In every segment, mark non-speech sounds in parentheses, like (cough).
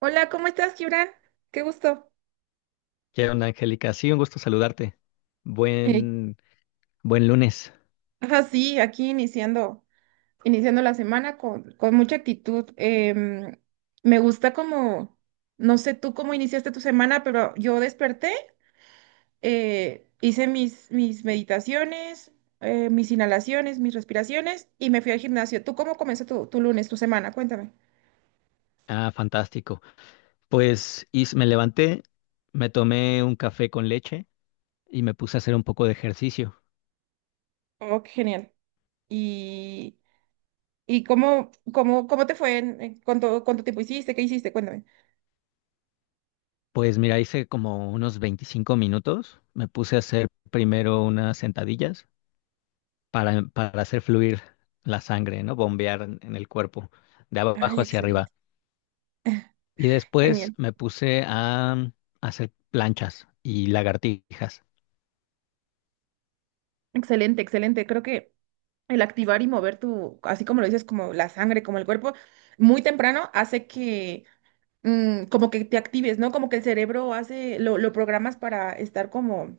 Hola, ¿cómo estás, Gibran? Qué gusto. ¿Qué onda, Angélica? Sí, un gusto saludarte. Eh, Buen, buen lunes. Ajá, sí, aquí iniciando, iniciando la semana con mucha actitud. Me gusta como, no sé tú cómo iniciaste tu semana, pero yo desperté, hice mis meditaciones, mis inhalaciones, mis respiraciones y me fui al gimnasio. ¿Tú cómo comenzó tu, tu lunes, tu semana? Cuéntame. Ah, fantástico. Pues y me levanté, me tomé un café con leche y me puse a hacer un poco de ejercicio. Oh, qué genial. ¿Y, y cómo, cómo, ¿cómo te fue? ¿Cuánto, cuánto tiempo hiciste? ¿Qué hiciste? Cuéntame. Pues mira, hice como unos 25 minutos. Me puse a hacer primero unas sentadillas para hacer fluir la sangre, ¿no? Bombear en el cuerpo, de abajo Ay, hacia excelente. arriba. Y después Genial. me puse a hacer planchas y lagartijas. Excelente, excelente. Creo que el activar y mover tu, así como lo dices, como la sangre, como el cuerpo, muy temprano hace que como que te actives, ¿no? Como que el cerebro hace, lo programas para estar como,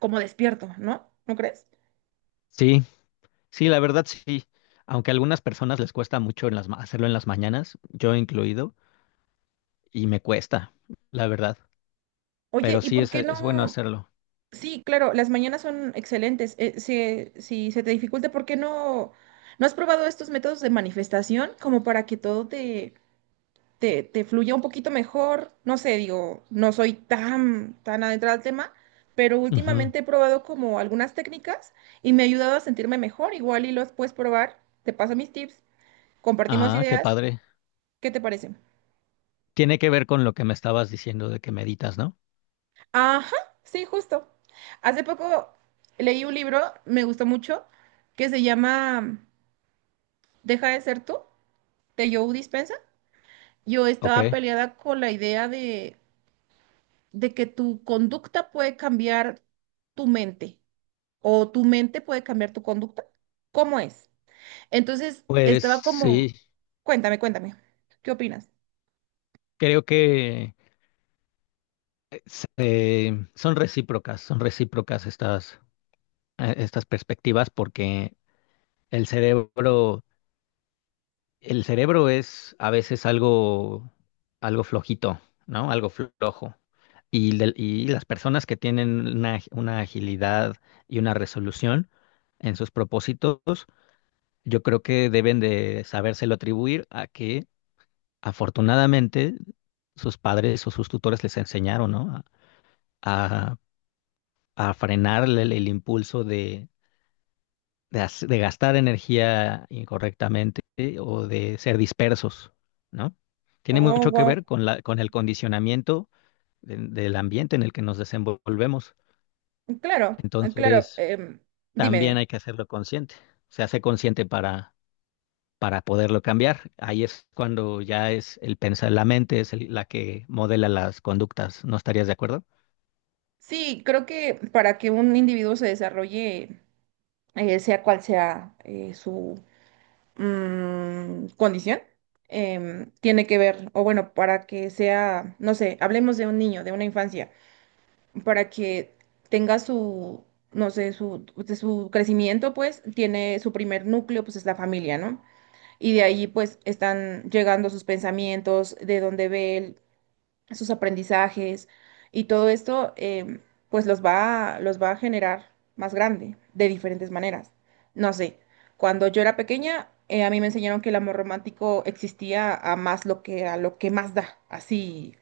como despierto, ¿no? ¿No crees? Sí, Sí, la verdad sí. Aunque a algunas personas les cuesta mucho en las, hacerlo en las mañanas, yo incluido, y me cuesta, la verdad. Oye, Pero ¿y sí por qué es bueno no? hacerlo. Sí, claro, las mañanas son excelentes. Si se te dificulta, ¿por qué no? ¿No has probado estos métodos de manifestación como para que todo te te fluya un poquito mejor? No sé, digo, no soy tan, tan adentrada al tema, pero Ujú. últimamente he probado como algunas técnicas y me ha ayudado a sentirme mejor. Igual y los puedes probar. Te paso mis tips, compartimos Ah, qué ideas. padre. ¿Qué te parecen? Tiene que ver con lo que me estabas diciendo de que meditas, ¿no? Ajá, sí, justo. Hace poco leí un libro, me gustó mucho, que se llama Deja de ser tú, de Joe Dispensa. Yo Ok. estaba peleada con la idea de que tu conducta puede cambiar tu mente, o tu mente puede cambiar tu conducta. ¿Cómo es? Entonces, Pues estaba como, sí, cuéntame, cuéntame, ¿qué opinas? creo que son recíprocas estas, estas perspectivas porque el cerebro El cerebro es a veces algo, algo flojito, ¿no? Algo flojo. Y, y las personas que tienen una agilidad y una resolución en sus propósitos, yo creo que deben de sabérselo atribuir a que afortunadamente sus padres o sus tutores les enseñaron, ¿no? A, a- a frenar el impulso de, de gastar energía incorrectamente o de ser dispersos, ¿no? Tiene Oh, mucho que wow. ver con la, con el condicionamiento del ambiente en el que nos desenvolvemos. Claro, claro. Entonces, dime, también dime. hay que hacerlo consciente. Se hace consciente para poderlo cambiar. Ahí es cuando ya es el pensar, la mente es la que modela las conductas. ¿No estarías de acuerdo? Sí, creo que para que un individuo se desarrolle, sea cual sea su condición, tiene que ver, o bueno, para que sea, no sé, hablemos de un niño, de una infancia, para que tenga su, no sé, su, de su crecimiento, pues tiene su primer núcleo, pues es la familia, ¿no? Y de ahí pues están llegando sus pensamientos, de dónde ve él, sus aprendizajes y todo esto pues los va, los va a generar más grande de diferentes maneras. No sé, cuando yo era pequeña, a mí me enseñaron que el amor romántico existía a más lo que a lo que más da, así.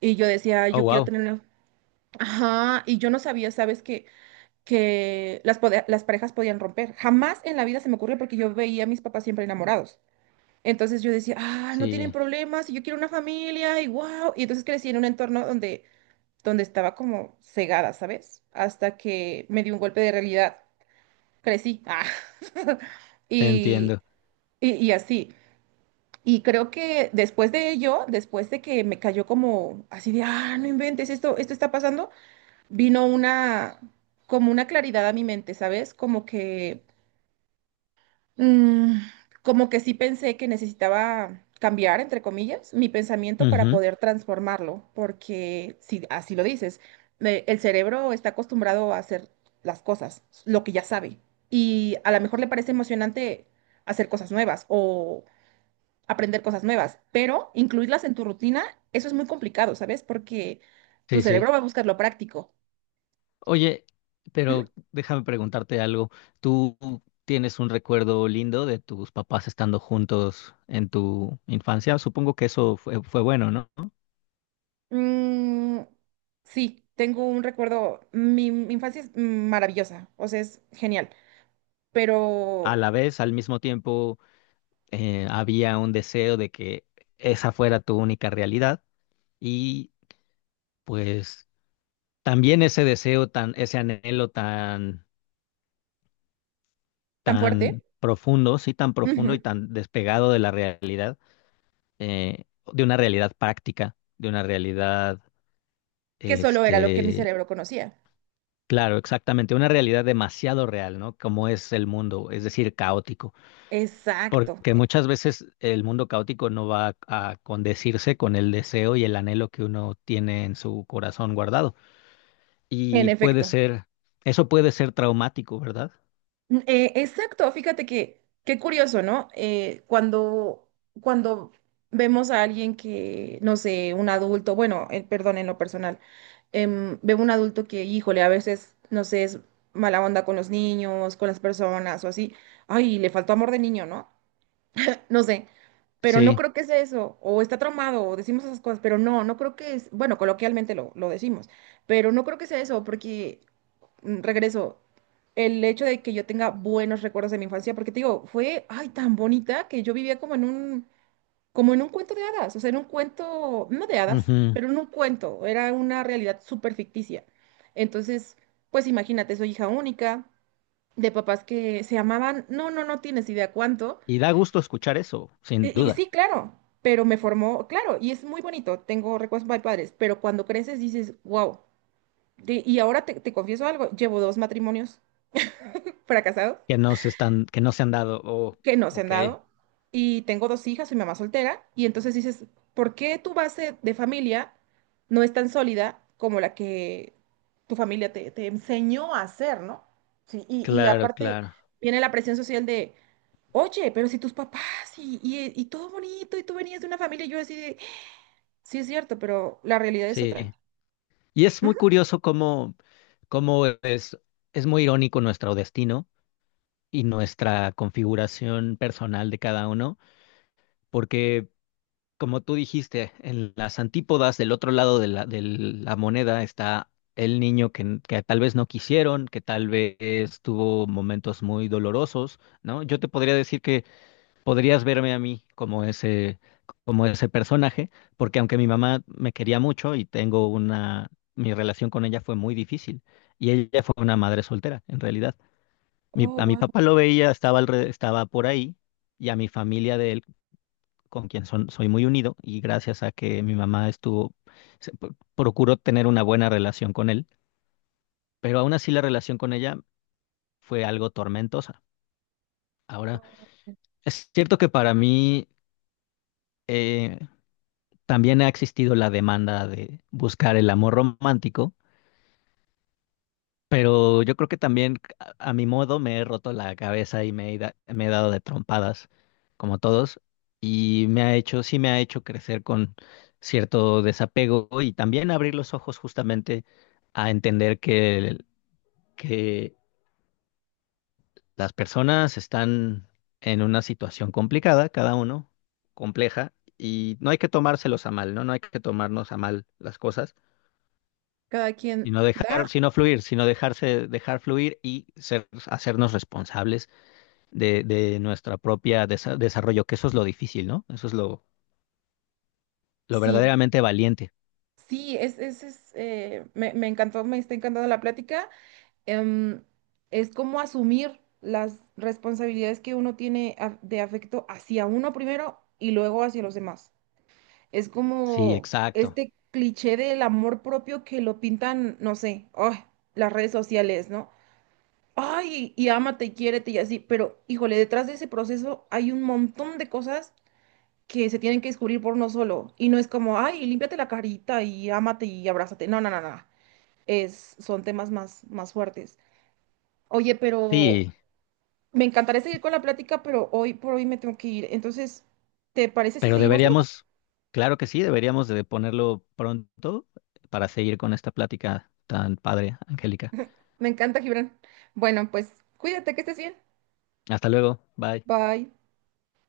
Y yo decía, Oh, yo quiero wow. tener. Ajá, y yo no sabía, ¿sabes? Que las, las parejas podían romper. Jamás en la vida se me ocurrió porque yo veía a mis papás siempre enamorados. Entonces yo decía, ah, no tienen Sí, problemas, y yo quiero una familia, y wow. Y entonces crecí en un entorno donde, donde estaba como cegada, ¿sabes? Hasta que me dio un golpe de realidad. Crecí. Ah. (laughs) te Y, entiendo. Y así. Y creo que después de ello, después de que me cayó como así de, ah, no inventes, esto está pasando, vino una, como una claridad a mi mente, ¿sabes? Como que, mm, como que sí pensé que necesitaba cambiar, entre comillas, mi pensamiento para Ujú, poder transformarlo, porque si así lo dices, el cerebro está acostumbrado a hacer las cosas, lo que ya sabe, y a lo mejor le parece emocionante hacer cosas nuevas o aprender cosas nuevas, pero incluirlas en tu rutina, eso es muy complicado, ¿sabes? Porque tu sí, sí. cerebro va a buscar lo práctico. Oye, pero déjame preguntarte algo. ¿Tú tienes un recuerdo lindo de tus papás estando juntos en tu infancia? Supongo que eso fue, fue bueno, ¿no? Mm, sí, tengo un recuerdo. Mi infancia es maravillosa, o sea, es genial, A pero la vez, al mismo tiempo, había un deseo de que esa fuera tu única realidad y pues también ese deseo tan, ese anhelo tan, tan fuerte, tan profundo, sí, tan ujú, profundo y tan despegado de la realidad, eh, de una realidad práctica, de una realidad que solo era lo que mi Este, cerebro conocía. claro, exactamente, una realidad demasiado real, ¿no? Como es el mundo, es decir, caótico, Exacto, porque muchas veces el mundo caótico no va a condecirse con el deseo y el anhelo que uno tiene en su corazón guardado. en Y puede efecto. ser, eso puede ser traumático, ¿verdad? Exacto, fíjate que qué curioso, ¿no? Cuando, cuando vemos a alguien que, no sé, un adulto, bueno, perdón, en lo personal, veo un adulto que, híjole, a veces, no sé, es mala onda con los niños, con las personas o así, ay, le faltó amor de niño, ¿no? No sé, pero no Sí. creo que sea eso, o está traumado, o decimos esas cosas, pero no, no creo que es, bueno, coloquialmente lo decimos, pero no creo que sea eso, porque regreso, el hecho de que yo tenga buenos recuerdos de mi infancia, porque te digo, fue, ay, tan bonita que yo vivía como en un cuento de hadas, o sea, en un cuento, no de hadas, Ujú. pero en un cuento, era una realidad súper ficticia. Entonces, pues imagínate, soy hija única, de papás que se amaban, no, no, no tienes idea cuánto. Y da gusto escuchar eso, sin Y duda, sí, claro, pero me formó, claro, y es muy bonito, tengo recuerdos muy padres, pero cuando creces dices, wow. Y ahora te confieso algo, llevo dos matrimonios fracasados que no se están, que no se han dado. Oh, que no se han ok, dado. Y tengo dos hijas, soy mamá soltera. Y entonces dices, ¿por qué tu base de familia no es tan sólida como la que tu familia te, te enseñó a hacer, ¿no? Sí, y claro, aparte claro. viene la presión social de, oye, pero si tus papás y todo bonito y tú venías de una familia, y yo así de, sí es cierto, pero la realidad es otra. Sí. Y es muy Ujú. curioso cómo, cómo es muy irónico nuestro destino y nuestra configuración personal de cada uno, porque como tú dijiste, en las antípodas del otro lado de la moneda está el niño que tal vez no quisieron, que tal vez tuvo momentos muy dolorosos, ¿no? Yo te podría decir que podrías verme a mí como ese personaje, porque aunque mi mamá me quería mucho y tengo una, mi relación con ella fue muy difícil y ella fue una madre soltera, en realidad. Oh, A mi wow. papá lo veía, estaba, estaba por ahí y a mi familia de él, con quien son, soy muy unido y gracias a que mi mamá estuvo, procuró tener una buena relación con él, pero aún así la relación con ella fue algo tormentosa. Ahora, es cierto que para mí... eh, también ha existido la demanda de buscar el amor romántico, pero yo creo que también a mi modo me he roto la cabeza y me he, me he dado de trompadas, como todos, y me ha hecho, sí me ha hecho crecer con cierto desapego y también abrir los ojos justamente a entender que, que las personas están en una situación complicada, cada uno, compleja, y no hay que tomárselos a mal, ¿no? No hay que tomarnos a mal las cosas. Cada quien Sino da, dejar, sino fluir, sino dejarse, dejar fluir y ser, hacernos responsables de nuestra propia desarrollo, que eso es lo difícil, ¿no? Eso es lo sí. verdaderamente valiente. Sí, es, me, me encantó, me está encantando la plática. em, es como asumir las responsabilidades que uno tiene de afecto hacia uno primero y luego hacia los demás. Es Sí, como exacto. este cliché del amor propio que lo pintan, no sé, ay, las redes sociales, ¿no? Ay, y ámate y quiérete y así, pero híjole, detrás de ese proceso hay un montón de cosas que se tienen que descubrir por uno solo. Y no es como, ay, límpiate la carita y ámate y abrázate. No, no, no, no. Es, son temas más, más fuertes. Oye, pero Sí, me encantaría seguir con la plática, pero hoy por hoy me tengo que ir. Entonces, ¿te parece si pero seguimos luego? deberíamos, claro que sí, deberíamos de ponerlo pronto para seguir con esta plática tan padre, Angélica. Me encanta, Gibran. Bueno, pues cuídate, que estés bien. Hasta luego, bye. Bye.